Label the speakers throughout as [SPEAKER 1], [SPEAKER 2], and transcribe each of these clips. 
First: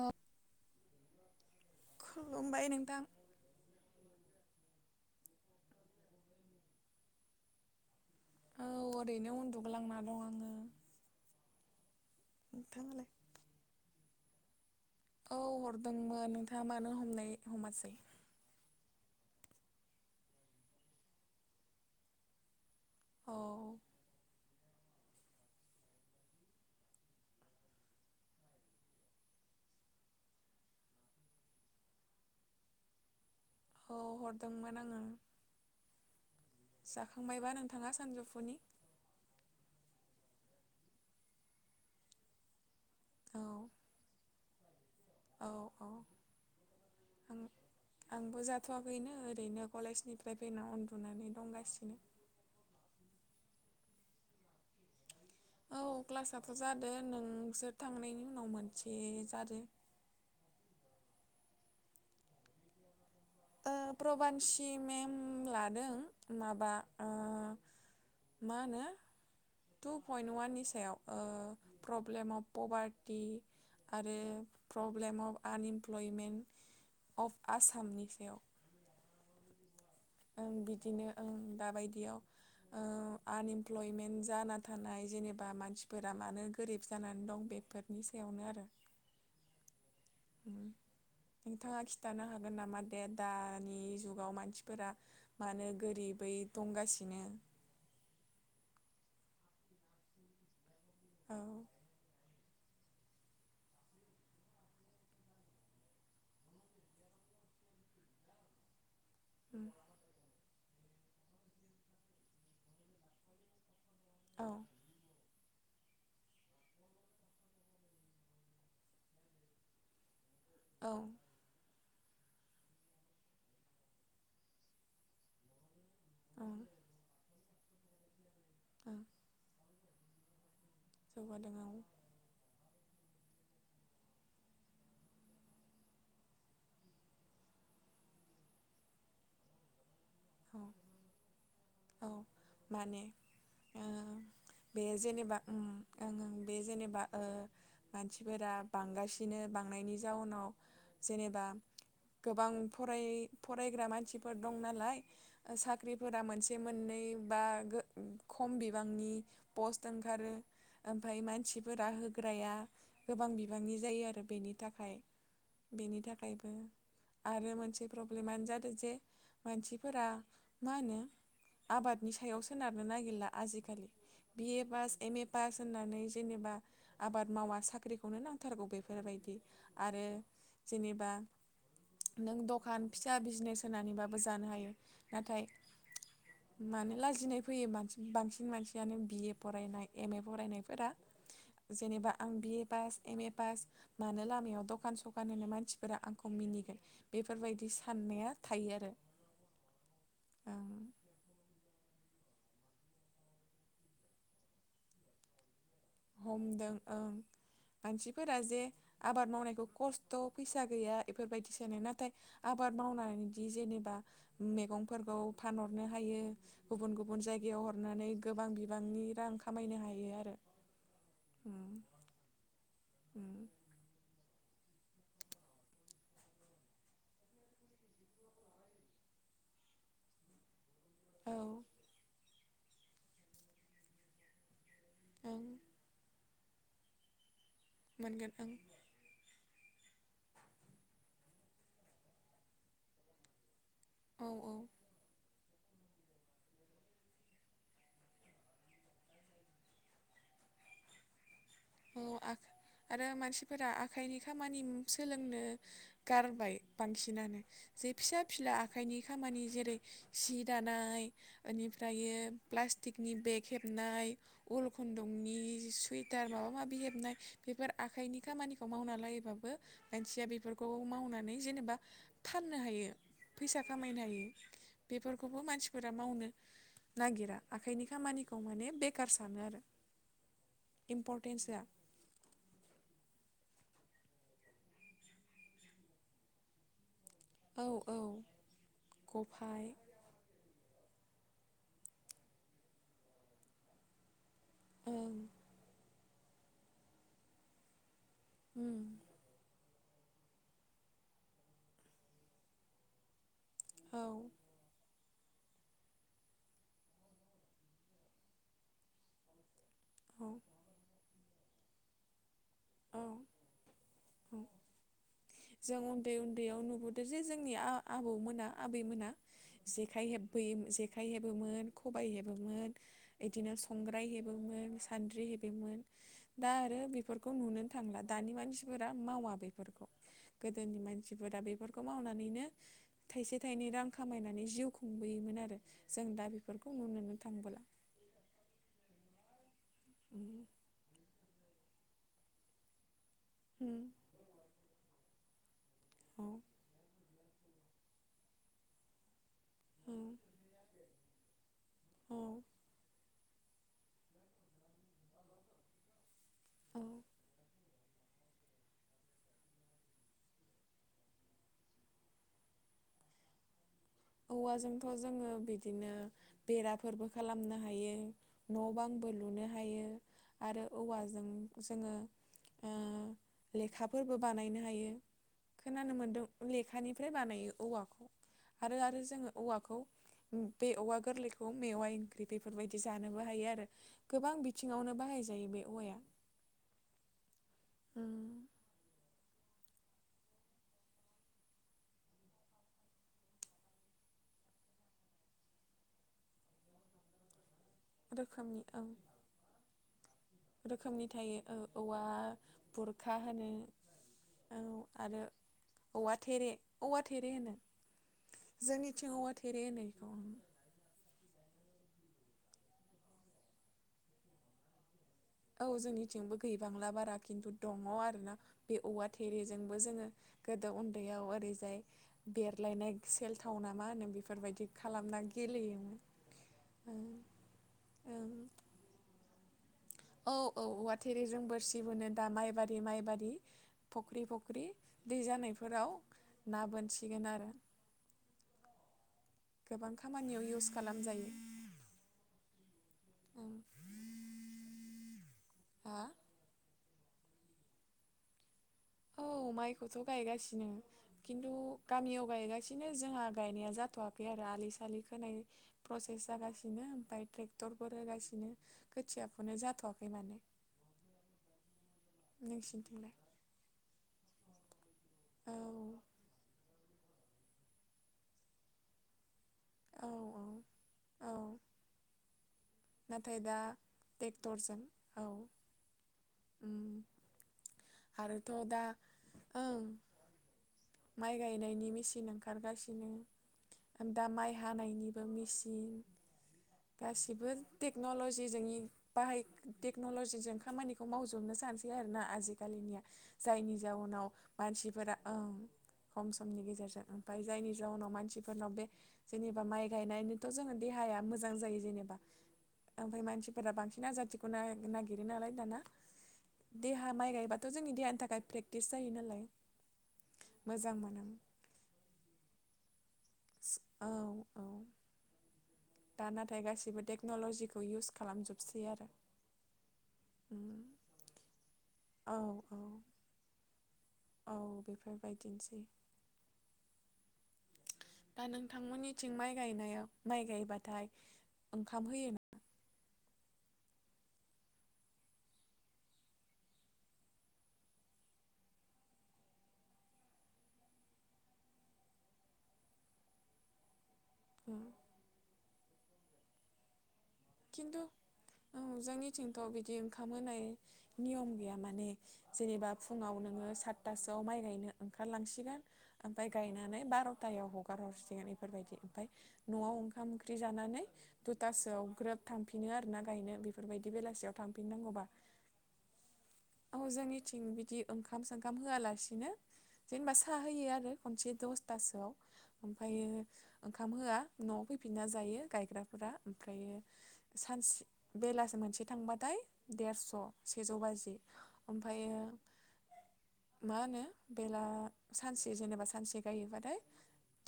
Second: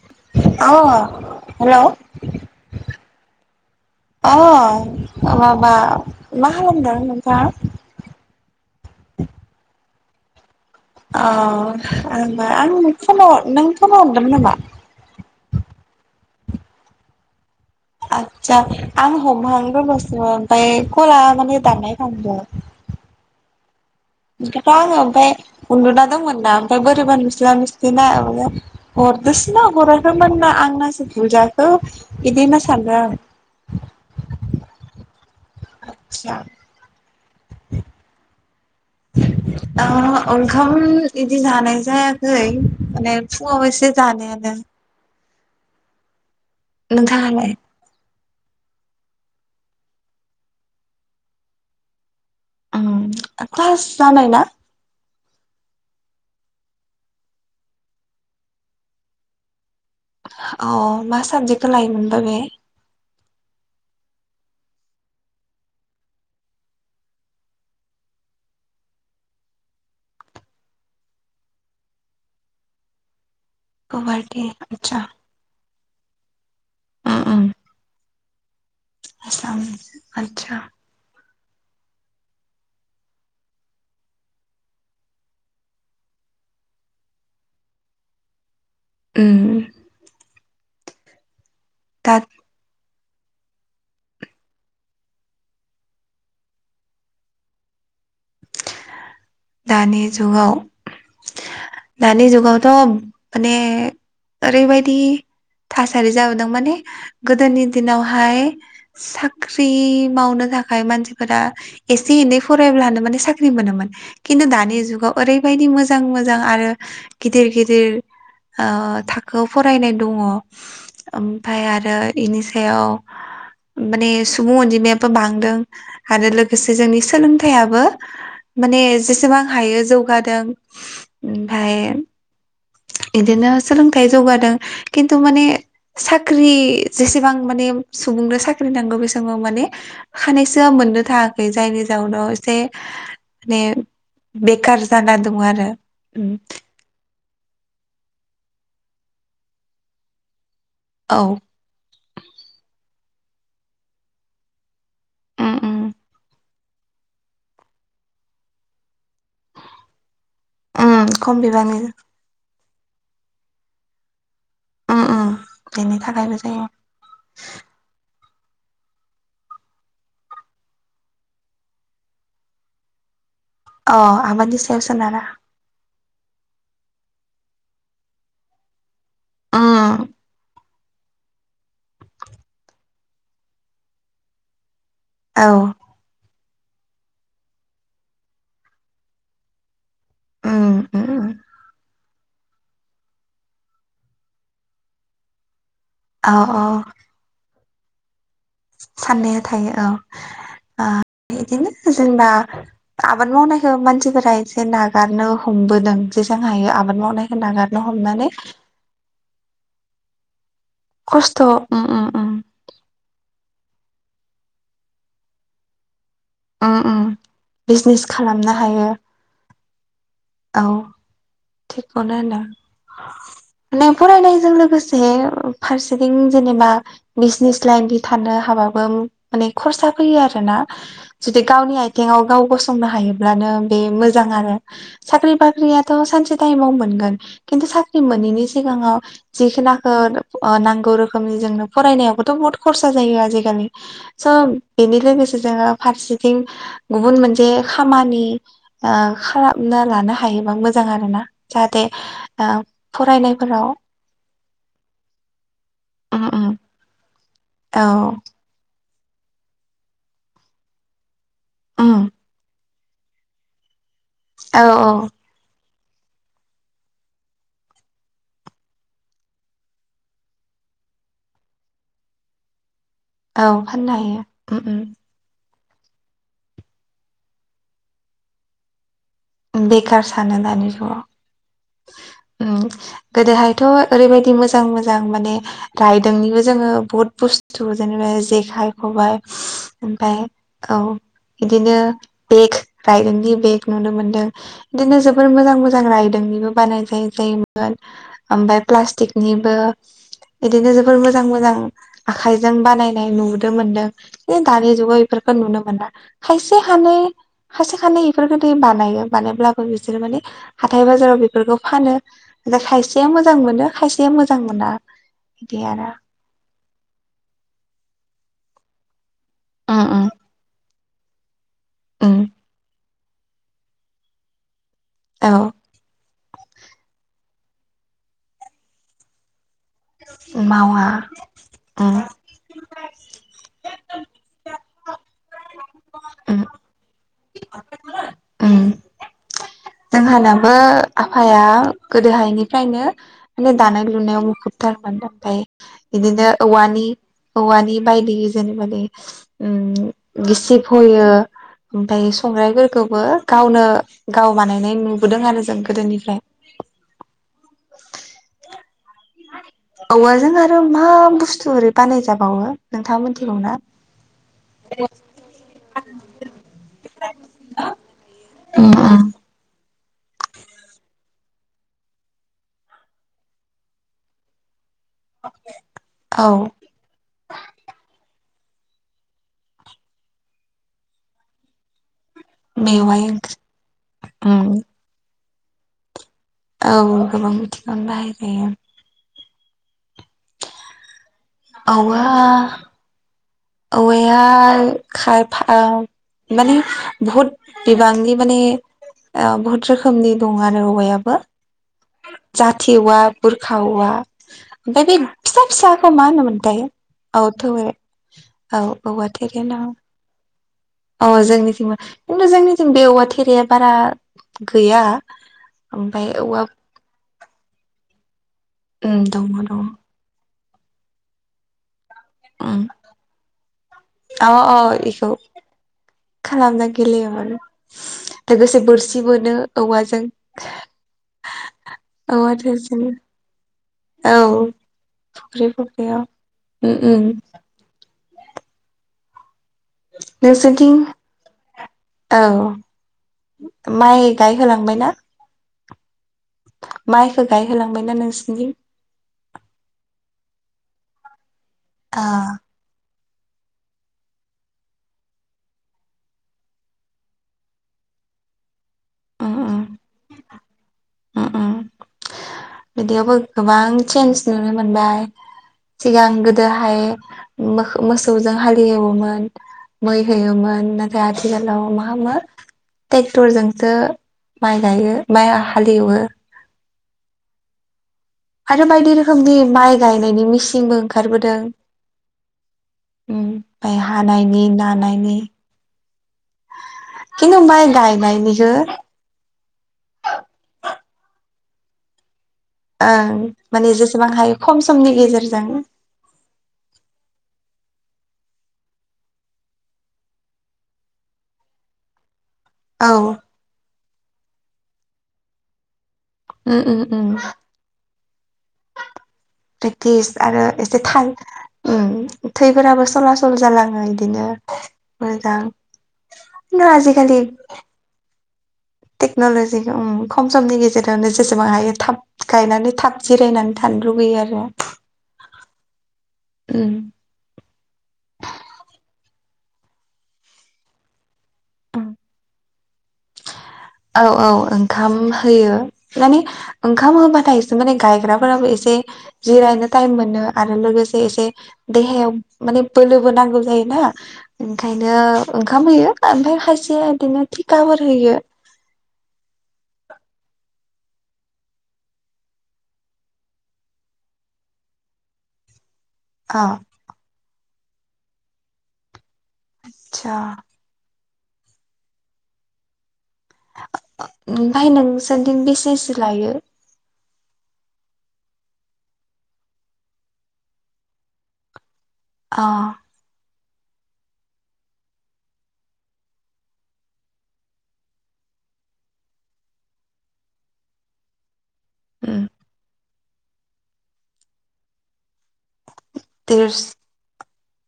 [SPEAKER 1] औ खुलुमबाय नोंथां।
[SPEAKER 2] आ माबा मा खालामदों नोंथां।
[SPEAKER 1] औ ओरैनो उन्दुग्लांना दं आङो।
[SPEAKER 2] अ होमबा आं
[SPEAKER 1] नोंथाङालाय
[SPEAKER 2] फन नों फनाव हरदोंमोन नामा।
[SPEAKER 1] औ हरदोंमोन नोंथाङा मानो हमनाय। हमासै
[SPEAKER 2] आतसा। आं हमहांदोंल'सोमोन ओमफ्राय खला मान दाननाय थानदों।
[SPEAKER 1] औ
[SPEAKER 2] बेखायथ' आं ओमफ्राय उन्दुना दंमोन ना ओमफ्राय बोरैबा मिसला मिस्लिना हरदो। बांसिना हराखैमोन ना आंनासो भुल जाखो बिदिनो सानदों आं।
[SPEAKER 1] औ हरदोंमोन आङो।
[SPEAKER 2] आतसा।
[SPEAKER 1] जाखांबायबा नोंथाङा सानजौफुनि।
[SPEAKER 2] ओंखाम इदि जानाय जायाखै। माने
[SPEAKER 1] औ
[SPEAKER 2] फुङाव एसे जानायानो।
[SPEAKER 1] औ औ
[SPEAKER 2] नोंथाङालाय
[SPEAKER 1] ओरैनो ओरैनो कलेजनिफ्राय फैना उन्दुनानै दंगासिनो।
[SPEAKER 2] क्लास जानाय ना?
[SPEAKER 1] औ क्लासाथ' जादों नोंसोर थांनायनि उनाव मोनसे जादों।
[SPEAKER 2] अ मा साबजेक्टखौ लायोमोन बा बे?
[SPEAKER 1] ओ प्रबान्सि मेम लादों माबा ओ मा होनो टु पइन्ट अवाननि सायाव प्रब्लेम अफ पभारटि आरो
[SPEAKER 2] गुवाहाटि आतसा
[SPEAKER 1] problem of unemployment
[SPEAKER 2] Om
[SPEAKER 1] of
[SPEAKER 2] ओम
[SPEAKER 1] आसामनि। बेयाव
[SPEAKER 2] [unintelligible]
[SPEAKER 1] ओं बिदिनो ओं दाबायदियाव आनइमप्लयमेन्ट जाना थानाय जेनेबा मानसिफोरा मानो गोरिब जानानै दं बे बेफोरनि सायावनो आरो।
[SPEAKER 2] उम
[SPEAKER 1] नोंथाङा खिन्थानो हागोन नामा? दानि जुगाव मानसिफोरा मानो गोरिबै दंगासिनो।
[SPEAKER 2] दानि जुगाव
[SPEAKER 1] औ
[SPEAKER 2] दानि जुगावथ' माने ओरैबायदि थासारि जाबोदों माने गोदोनि दिनावहाय साख्रि मावनो थाखाय मानसिफोरा एसे एनै फरायब्लानो माने साख्रि मोनोमोन खिन्थु
[SPEAKER 1] औ
[SPEAKER 2] दानि जुगाव ओरैबायदि मोजां मोजां आरो गिदिर गिदिर ओ थाखोआव फरायनाय दङ
[SPEAKER 1] औ
[SPEAKER 2] ओमफाय आरो इनि सायाव माने सुबुं अनजिमायाबो बांदों। आरो लोगोसे जोंनि सोलोंथयाबो माने
[SPEAKER 1] औ
[SPEAKER 2] जेसेबां हायो जौगादों
[SPEAKER 1] जौगादों औ
[SPEAKER 2] ओमफाय इदिनो सोलोंथाइ जौगादों खिन्थु माने साख्रि जेसेबां माने सुबुंनो साख्रि नांगौ बे समाव माने
[SPEAKER 1] औ
[SPEAKER 2] खानायसोआ मोननो थाङाखै जायनि
[SPEAKER 1] औ
[SPEAKER 2] जाउनाव एसे
[SPEAKER 1] माने
[SPEAKER 2] माने
[SPEAKER 1] उम बे
[SPEAKER 2] बेखार जाना
[SPEAKER 1] जेनेबा
[SPEAKER 2] दं आरो
[SPEAKER 1] ओं ओं
[SPEAKER 2] उम
[SPEAKER 1] बे जेनेबा ओ मानसिफोरा बांगासिनो बांनायनि जाउनाव
[SPEAKER 2] औ
[SPEAKER 1] जेनेबा गोबां फराय फरायग्रा मानसिफोर दं नालाय
[SPEAKER 2] उम उम
[SPEAKER 1] साख्रिफोरा मोनसे मोननै बा खम बिबांनि पस्ट ओंखारो
[SPEAKER 2] उम
[SPEAKER 1] ओमफाय
[SPEAKER 2] खम बिबांनि
[SPEAKER 1] मानसिफोरा होग्राया गोबां बिबांनि जायो आरो बेनि थाखाय
[SPEAKER 2] उम उम
[SPEAKER 1] बेनि थाखायबो
[SPEAKER 2] जायो
[SPEAKER 1] आरो मोनसे प्र ब्लेमानो जादों जे मानसि फोरा मा होनो आबादनि सायाव सोनारनो नागिरला। आजिखालि B A pass M A pass होननानै जेनेबा आबाद मावा साख्रिखौनो नांथारगौ बेफोरबायदि आरो जेनेबा नों दखान फिसा बिजनेस होनानैबाबो जानो हायो। नाथाय मानो लाजिनाय फैयो बांसि बांसिन मानसियानो बिए फरायनाय एम ए फरायनायफोरा जेनेबा आं B A pass M A pass मानो लामायाव दखान सखान होनो मानसि फोरा आंखौ
[SPEAKER 2] अ आबादनि सायाव सोनारा उम औ उम औ औ
[SPEAKER 1] मिनिगोन बेफोरबायदि साननाया थायो आरो
[SPEAKER 2] साननाया थायो औ
[SPEAKER 1] ओं
[SPEAKER 2] ओ बिदिनो जेनेबा आबाद मावनायखौ मानसिफोरा एसे नागारनो हमबो जों हायो
[SPEAKER 1] हमदों
[SPEAKER 2] आबाद
[SPEAKER 1] ओं
[SPEAKER 2] मावनाय होनना
[SPEAKER 1] मानसिफोरा जे आबाद मावनायखौ खस्थ' फैसा गैया
[SPEAKER 2] खस्थ'
[SPEAKER 1] इफोरबायदिसो
[SPEAKER 2] उम उम
[SPEAKER 1] नाथाय
[SPEAKER 2] उम
[SPEAKER 1] आबा बाद मावनानै दि जेनोबा मैगंफोरखौ फानहरनो हायो।
[SPEAKER 2] उम उम
[SPEAKER 1] गुबुन गुबुन जायगायाव
[SPEAKER 2] बिजनेस
[SPEAKER 1] हरनानै गोबां
[SPEAKER 2] खालामनो हायो
[SPEAKER 1] बिबांनि रां खामायनो हायो आरो
[SPEAKER 2] औ
[SPEAKER 1] उम
[SPEAKER 2] थिगखौनो होनदों।
[SPEAKER 1] उम
[SPEAKER 2] नों फराय नायजों लोगोसे फारसेथिं जेनेबा बिजनेस लाइनथि थानो हाबाबो माने खरसा फैयो आरो ना।
[SPEAKER 1] औ
[SPEAKER 2] जुदि गावनि आथिङाव गाव गसंनो हायोब्लानो बे मोजां आरो। साख्रि
[SPEAKER 1] ओं
[SPEAKER 2] बाख्रियाथ' सानसे टाइमाव मोनगोन खिन्थु साख्रि
[SPEAKER 1] मोनगोन
[SPEAKER 2] मोनैनि सिगाङाव जिखुनाखो ओ नांगौ रोखोमनि जोंनो फरायनायावबोथ' बहुत खरसा जायो आजिखालि
[SPEAKER 1] ओं औ औ
[SPEAKER 2] सब बिनिखाय बेसे जोङो फारसेथिं गुबुन मोनसे खामानि ओ खालाम ना लानो हायोबा मोजां आरो ना जाहाथे
[SPEAKER 1] औ आख
[SPEAKER 2] ओ
[SPEAKER 1] आरो
[SPEAKER 2] फरायनायफोराव
[SPEAKER 1] मानसिफोरा आखाइनि खामानि
[SPEAKER 2] उम उम औ
[SPEAKER 1] जे फिसा फिला आखाइनि खामानि जेरै सि दानाय
[SPEAKER 2] उम
[SPEAKER 1] बेनिफ्रायो पस्टिकनि बेग हेबनाय
[SPEAKER 2] औ
[SPEAKER 1] उल
[SPEAKER 2] औ
[SPEAKER 1] खुन्दुंनि टुइटारनाव माबि हेबनाय बेफोर आखाइनि खामानिखौ मावना लायोबाबो मानसिया बेफोरखौ मावनानै जे नोबा फाननो हायो
[SPEAKER 2] औ
[SPEAKER 1] फैसा
[SPEAKER 2] फाननो
[SPEAKER 1] खामायनो हायो
[SPEAKER 2] उम
[SPEAKER 1] बेफोरखौबो मानसि फोरा मावनो नागिरा आखाइनि खामानिखौ माने बे
[SPEAKER 2] बेखार सानो दानि
[SPEAKER 1] इम्परटेन्स होआ
[SPEAKER 2] जुगाव। उम गोदोहाय थ' ओरैबायदि मोजां मोजां माने रायदोंनिबो जोङो बहुद बुस्तु
[SPEAKER 1] औ
[SPEAKER 2] जेनोबा
[SPEAKER 1] औ
[SPEAKER 2] जेखाय खबबाय
[SPEAKER 1] गफाय
[SPEAKER 2] ओमफाय औ बिदिनो बेग रायदोंनि बेग नुनो मोनदों बिदिनो
[SPEAKER 1] ओं
[SPEAKER 2] जोबोर मोजां मोजां रायदोंनिबो बानायनाय जायो जायोमोन। ओमफ्राय
[SPEAKER 1] उम
[SPEAKER 2] प्लास्टिकनिबो बिदिनो जोबोर मोजां मोजां आखाइजों बानायनाय नु नोमोनदों।
[SPEAKER 1] औ
[SPEAKER 2] ओइ दानि जुगाव बे फोरखौ नुनो मोना। खायसेानै खायसे खानै बेफोरखौ बानायो बानायोब्ला बो बिसोरो माने
[SPEAKER 1] औ
[SPEAKER 2] हाथाय बाजाराव बेफोरखौ फानो। ओमफाय
[SPEAKER 1] औ
[SPEAKER 2] खायसेया मोजां मोनो खायसेया मोजां
[SPEAKER 1] औ
[SPEAKER 2] मोना। बिदि
[SPEAKER 1] जों
[SPEAKER 2] आरो
[SPEAKER 1] उन्दै उन्दैयाव नुबोदों जे जोंनि आ आबौमोना आबैमोना
[SPEAKER 2] उम
[SPEAKER 1] जेखाइ
[SPEAKER 2] उम
[SPEAKER 1] हेबबोयो हेबोमोन खबाइ
[SPEAKER 2] उम
[SPEAKER 1] हेबोमोन बिदिनो संग्राय हेबोमोन सान्द्रि
[SPEAKER 2] औ
[SPEAKER 1] हेबोमोन। दा आरो बेफोरखौ नुनो थांलिया दानि मानसिफोरा मावा बेफोर गोदोनि
[SPEAKER 2] मावा
[SPEAKER 1] मानसिफोरा बेफोरखौ
[SPEAKER 2] उम
[SPEAKER 1] मावनानैनो थाइसे थाइनै रां खामायनानै जिउ खुंबोयोमोन आरो। जों दा
[SPEAKER 2] उम
[SPEAKER 1] बेफोरखौ नुनोनो थांबोला।
[SPEAKER 2] उम।
[SPEAKER 1] उम
[SPEAKER 2] जोंहानाबो आफाया गोदोहायनिफ्रायनो माने
[SPEAKER 1] उम
[SPEAKER 2] दानाय लुनायाव बुहुदथारमोन, दा ओमफ्राय
[SPEAKER 1] औ
[SPEAKER 2] बिदिनो औवानि औवानि बायदि जेनोबा उम
[SPEAKER 1] औ
[SPEAKER 2] गिसिब फयो ओमफ्राय संग्रायफोरखौबो गावनो गाव बानायनाय नुबोदों आरो जों गोदोनिफ्राय।
[SPEAKER 1] औ
[SPEAKER 2] औवाजों आरो मा बुस्थु ओरै बानायजाबावो नोंथाङा मिथिगौ ना?
[SPEAKER 1] औवाजोंथ' जोङो बिदिनो बेराफोरबो खालामनो हायो न'
[SPEAKER 2] उम
[SPEAKER 1] बां बो
[SPEAKER 2] उम
[SPEAKER 1] लुनो हायो आरो औवाजों जोङो ओ लेखाफोरबो बानायनो हायो। खोनानो मोनदों
[SPEAKER 2] औ
[SPEAKER 1] लेखानिफ्राय बानायो औवाखौ आरो आरो जोङो औवाखौ बे औवा गोरलैखौ मेवाइ ओंख्रि बेफोरबायदि
[SPEAKER 2] मेवाइ
[SPEAKER 1] जानोबो
[SPEAKER 2] ओंख्रि
[SPEAKER 1] हायो आरो गोबां
[SPEAKER 2] उम
[SPEAKER 1] बिथिङावनो बाहाय जायो बे औवाया।
[SPEAKER 2] औ गोबां बिथिङावनो बाहाय
[SPEAKER 1] उम
[SPEAKER 2] जायो। औवा औवाया खाइफा माने बुहुत बिबांनि माने
[SPEAKER 1] रोखोमनि ओं
[SPEAKER 2] बुहुत रोखोमनि दं आरो
[SPEAKER 1] रोखोमनि
[SPEAKER 2] औवायाबो
[SPEAKER 1] थायो ओ औवा
[SPEAKER 2] जाथि औवा बुरखा औवा
[SPEAKER 1] औ
[SPEAKER 2] ओमफ्राय बे
[SPEAKER 1] आरो
[SPEAKER 2] फिसा फिसाखौ मा
[SPEAKER 1] औवा
[SPEAKER 2] होनोमोनथाय औ थौये
[SPEAKER 1] जोंनिनिथिं औवा थेरे होनो इखौ।
[SPEAKER 2] अ जोंनिथिंबो खिन्थु जोंनिथिम बे औवा थेरेया बारा गैया।
[SPEAKER 1] औ
[SPEAKER 2] ओमफ्राय
[SPEAKER 1] जोंनिथिंबो
[SPEAKER 2] औवा
[SPEAKER 1] गैबांला बारा खिन्थु दङ आरोना। बे
[SPEAKER 2] उम
[SPEAKER 1] औवा
[SPEAKER 2] दङ दङ
[SPEAKER 1] थेरेजोंबो जोङो गोदो उन्दैयाव ओरैजाय
[SPEAKER 2] उम
[SPEAKER 1] बेरलायनाय सेलथाव नामा होनो
[SPEAKER 2] अ अ
[SPEAKER 1] बेफोरबायदि
[SPEAKER 2] इखौ
[SPEAKER 1] खालामना गेलेयोमोन।
[SPEAKER 2] खालामना
[SPEAKER 1] ओं
[SPEAKER 2] गेलेयोमोन
[SPEAKER 1] ओं
[SPEAKER 2] लोगोसे बोरसि बोनो। औवाजों
[SPEAKER 1] औ औ औवा थेरेजों बोरसि बोनो दा
[SPEAKER 2] औवा
[SPEAKER 1] माइबारि
[SPEAKER 2] थेरजोंनो
[SPEAKER 1] माइबारि। फख्रि
[SPEAKER 2] औ
[SPEAKER 1] फख्रि दै
[SPEAKER 2] फुख्रि
[SPEAKER 1] जानायफोराव
[SPEAKER 2] फुख्रियाव
[SPEAKER 1] ना
[SPEAKER 2] उम उम
[SPEAKER 1] बोनसिगोन आरो। गोबां खामानियाव
[SPEAKER 2] नोंसोरथिं
[SPEAKER 1] इउस खालामजायो।
[SPEAKER 2] औ
[SPEAKER 1] ओं
[SPEAKER 2] माइ गायहोलांबायना?
[SPEAKER 1] हा
[SPEAKER 2] माइखौ गायहोलांबायना नोंसिनिथिं?
[SPEAKER 1] औ माइखौथ गायगासिनो खिन्थु
[SPEAKER 2] आ
[SPEAKER 1] गामियाव गायगासिनो जोंहा गायनाया जाथवाखै आरो आलि सालि खोनाय प्रसेस जागासिनो ओमफ्राय ट्रेक्टर होगासिनो
[SPEAKER 2] उम
[SPEAKER 1] खोथियाखौनो
[SPEAKER 2] उम
[SPEAKER 1] जाथवाखै माने
[SPEAKER 2] उम उम
[SPEAKER 1] नोंसिनिथिंलाय
[SPEAKER 2] बिदियावबो गोबां चेन्ज नुनो मोनबाय
[SPEAKER 1] औ
[SPEAKER 2] सिगां गोदोहाय मोखौ मोसौजों हालेववोमोन मै
[SPEAKER 1] औ औ
[SPEAKER 2] होयोमोन नाथाय
[SPEAKER 1] औ
[SPEAKER 2] आथिखालाव मा मा
[SPEAKER 1] नाथाय दा
[SPEAKER 2] ट्रेक्टरजोंसो माइ
[SPEAKER 1] ट्रेक्टरजों
[SPEAKER 2] गायो
[SPEAKER 1] औ
[SPEAKER 2] माइ हालेवो।
[SPEAKER 1] उम आरोथ'
[SPEAKER 2] आरो
[SPEAKER 1] दा
[SPEAKER 2] बायदि रोखोमनि माइ
[SPEAKER 1] ओं
[SPEAKER 2] गायनायनि मेसिनबो
[SPEAKER 1] माइ गायनायनि मेचिन ओंखारगासिनो
[SPEAKER 2] उम माइ
[SPEAKER 1] दा
[SPEAKER 2] हानायनि
[SPEAKER 1] माइ
[SPEAKER 2] नानायनि
[SPEAKER 1] हानायनिबो मेचिन
[SPEAKER 2] [inaudible] खिन्थु
[SPEAKER 1] गासिबो
[SPEAKER 2] माइ गायनायनिखौ
[SPEAKER 1] टेक्नलजिजोंनि बाहाय टेक्नलजिजों खामानिखौ मावजोबनो सानसै आरोना। आजिखालिनिया
[SPEAKER 2] ओं माने
[SPEAKER 1] जायनि
[SPEAKER 2] जेसेबां
[SPEAKER 1] जाउनाव
[SPEAKER 2] हायो खम समनि
[SPEAKER 1] मानसिफोरा ओं
[SPEAKER 2] गेजेरजों
[SPEAKER 1] खम समनि गेजेरजों ओमफ्राय जायनि जाउनाव मानसिफोरनाव बे जेनेबा माइ गायनानैथ जोङो देहा हाया मोजां जायो जेनेबा
[SPEAKER 2] औ
[SPEAKER 1] ओमफ्राय मानसिफोरा बांसिन आजादिखौ नागिरो नालाय दाना।
[SPEAKER 2] उम उम उम
[SPEAKER 1] देहा माइ गायबाथ जोंनि देहानि थाखाय फ्रेक
[SPEAKER 2] प्रेक्टिस आरो एसे
[SPEAKER 1] मोजां
[SPEAKER 2] थाल
[SPEAKER 1] मोनो
[SPEAKER 2] उम थैफोराबो सला सल जालाङो
[SPEAKER 1] औ
[SPEAKER 2] इदिनो
[SPEAKER 1] औ
[SPEAKER 2] मोजां
[SPEAKER 1] दा नाथाय
[SPEAKER 2] खिन्थु
[SPEAKER 1] गासिबो टेक्नलजिखौ इउस खालामजोब
[SPEAKER 2] टेक्नलजि खम समनि
[SPEAKER 1] उम
[SPEAKER 2] गेजेरावनो जेसेबां हायो थाब
[SPEAKER 1] औ
[SPEAKER 2] गायनानै
[SPEAKER 1] औ
[SPEAKER 2] थाब जिरायनानै थानो लुगैयो आरो।
[SPEAKER 1] औ बेफोरबायदिनोसै।
[SPEAKER 2] उम [inaudible]
[SPEAKER 1] दा नोंथांमोननिथिं माइ गायनायाव माइ गायबाथाय
[SPEAKER 2] उम
[SPEAKER 1] ओंखाम होयो ना
[SPEAKER 2] औ औ ओंखाम होयो माने ओंखाम होबाथायसो माने गायग्राफोराबो एसे से जिरायनो टाइम मोनो आरो लोगोसे एसे देहायाव माने बोलोबो नांगौ जायो। दा ओंखायनो ओंखाम होयो ओमफ्राय खायसेया बिदिनो थिखाफोर
[SPEAKER 1] खिन्थु
[SPEAKER 2] होयो।
[SPEAKER 1] औ
[SPEAKER 2] [inaudible]
[SPEAKER 1] जोंनिथिंथ बिदि ओंखाम होनाय नियम गैया माने जेनेबा फुङाव नोङो सात थासोआव माइ गायनो ओंखारलांसिगोन
[SPEAKER 2] अ
[SPEAKER 1] ओमफाय गायनानै बारथायाव हगार हरसिगोन बेफोरबायदि ओमफाय न'आव
[SPEAKER 2] आदसा
[SPEAKER 1] ओंखाम ओंख्रि जानानै दुथासोआव ग्रोब थांफिनो आरोना। [unintelligible] बेफोरबायदि बेलासेआव
[SPEAKER 2] ओमफ्राय
[SPEAKER 1] थांफिन नांगौबा
[SPEAKER 2] नोंसोरनिथिं बेसेसो लायो
[SPEAKER 1] औ जोंनिथिं बिदि ओंखाम सोंखाम होआलासिनो जेनेबा साहा होयो आरो खनसे दस तासोआव
[SPEAKER 2] अ
[SPEAKER 1] ओमफ्रायो ओंखाम होआ नआव फैफिनना जायो गायग्राफोरा ओमफ्रायो सानसे बेलासि मोनसे थांबाथाय देरस सेजौ बाजि ओमफ्रायो मा होनो बेला सानसे जेनेबा सानसे
[SPEAKER 2] देरस
[SPEAKER 1] गायोबाथाय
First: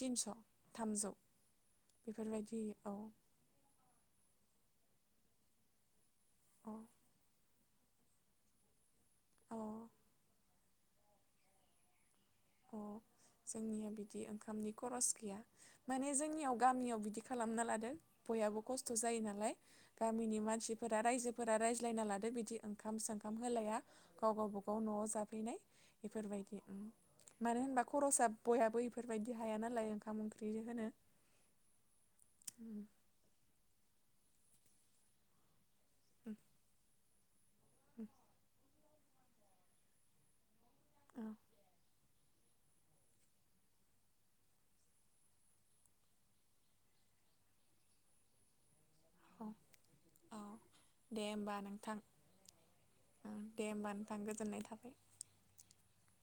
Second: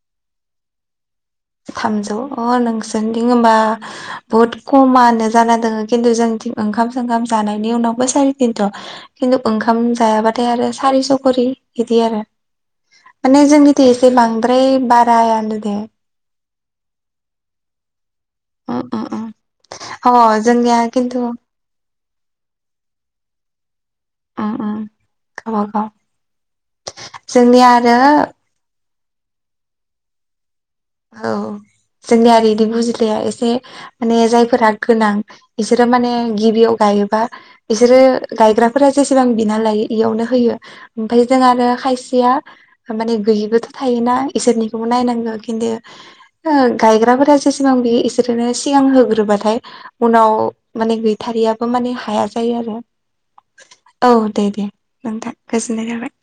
[SPEAKER 1] थिनस थामजौ
[SPEAKER 2] थामजौ अ
[SPEAKER 1] बेफोरबायदि औ
[SPEAKER 2] नोंसोरदि होमबा बुहुत खमानो जाना दङ खिन्थु जोंनिथिं
[SPEAKER 1] औ
[SPEAKER 2] ओंखाम सोंखाम जानाय बिनि उनावबो साराय थिनस' खिन्थु ओंखाम
[SPEAKER 1] औ
[SPEAKER 2] जायाबाथाय आरो सारिस' खरि बिदि आरो।
[SPEAKER 1] अ
[SPEAKER 2] माने जोंनिथि
[SPEAKER 1] जोंनिया
[SPEAKER 2] एसे
[SPEAKER 1] बिदि
[SPEAKER 2] बांद्राय
[SPEAKER 1] ओंखामनि खरस गैया
[SPEAKER 2] बारायानो दे
[SPEAKER 1] माने जोंनियाव गामियाव बिदि खालामना लादों बयाबो खस्थ' जायो नालाय
[SPEAKER 2] अ
[SPEAKER 1] गामिनि
[SPEAKER 2] जोंनिया
[SPEAKER 1] मानसिफोरा
[SPEAKER 2] खिन्थु
[SPEAKER 1] रायजोफोरा रायज्लायना लादो बिदि ओंखाम सों खाम होलाया गाव गावबागाव न'आव जाफैनाय
[SPEAKER 2] गावबागाव
[SPEAKER 1] बेफोरबायदि उम। मानो
[SPEAKER 2] जोंनिया
[SPEAKER 1] होनबा
[SPEAKER 2] आरो
[SPEAKER 1] खरसा बयहाबो इफोरबायदि हाया नालाय ओंखाम ओंख्रि। होनो
[SPEAKER 2] औ जोंनिया ओरै इदि
[SPEAKER 1] उम
[SPEAKER 2] बुजिलाया एसे माने जायफोरा गोनां बिसोरो माने
[SPEAKER 1] उम
[SPEAKER 2] गिबियाव गायोबा बिसोरो
[SPEAKER 1] उम
[SPEAKER 2] गायग्राफोरा जेसेबां बिना लायो इयावनो होयो ओमफाय जों आरो खायस सेया माने गैयैबोथ' थायोना इसोरनिखौबो नायनांगौ खिन्थु ओ गायग्राफोरा जेसेबां बियो इसोरोनो सिगां होगोर
[SPEAKER 1] औ
[SPEAKER 2] रोबाथाय
[SPEAKER 1] औ
[SPEAKER 2] उनाव माने
[SPEAKER 1] दे होमबा
[SPEAKER 2] गैथारियाबो माने
[SPEAKER 1] नोंथां
[SPEAKER 2] हाया जायो आरो।
[SPEAKER 1] दे होमबा नोंथां
[SPEAKER 2] औ दे
[SPEAKER 1] गोजोननाय
[SPEAKER 2] दे
[SPEAKER 1] थाबाय
[SPEAKER 2] नोंथां गोजोन्नाय थाबाय।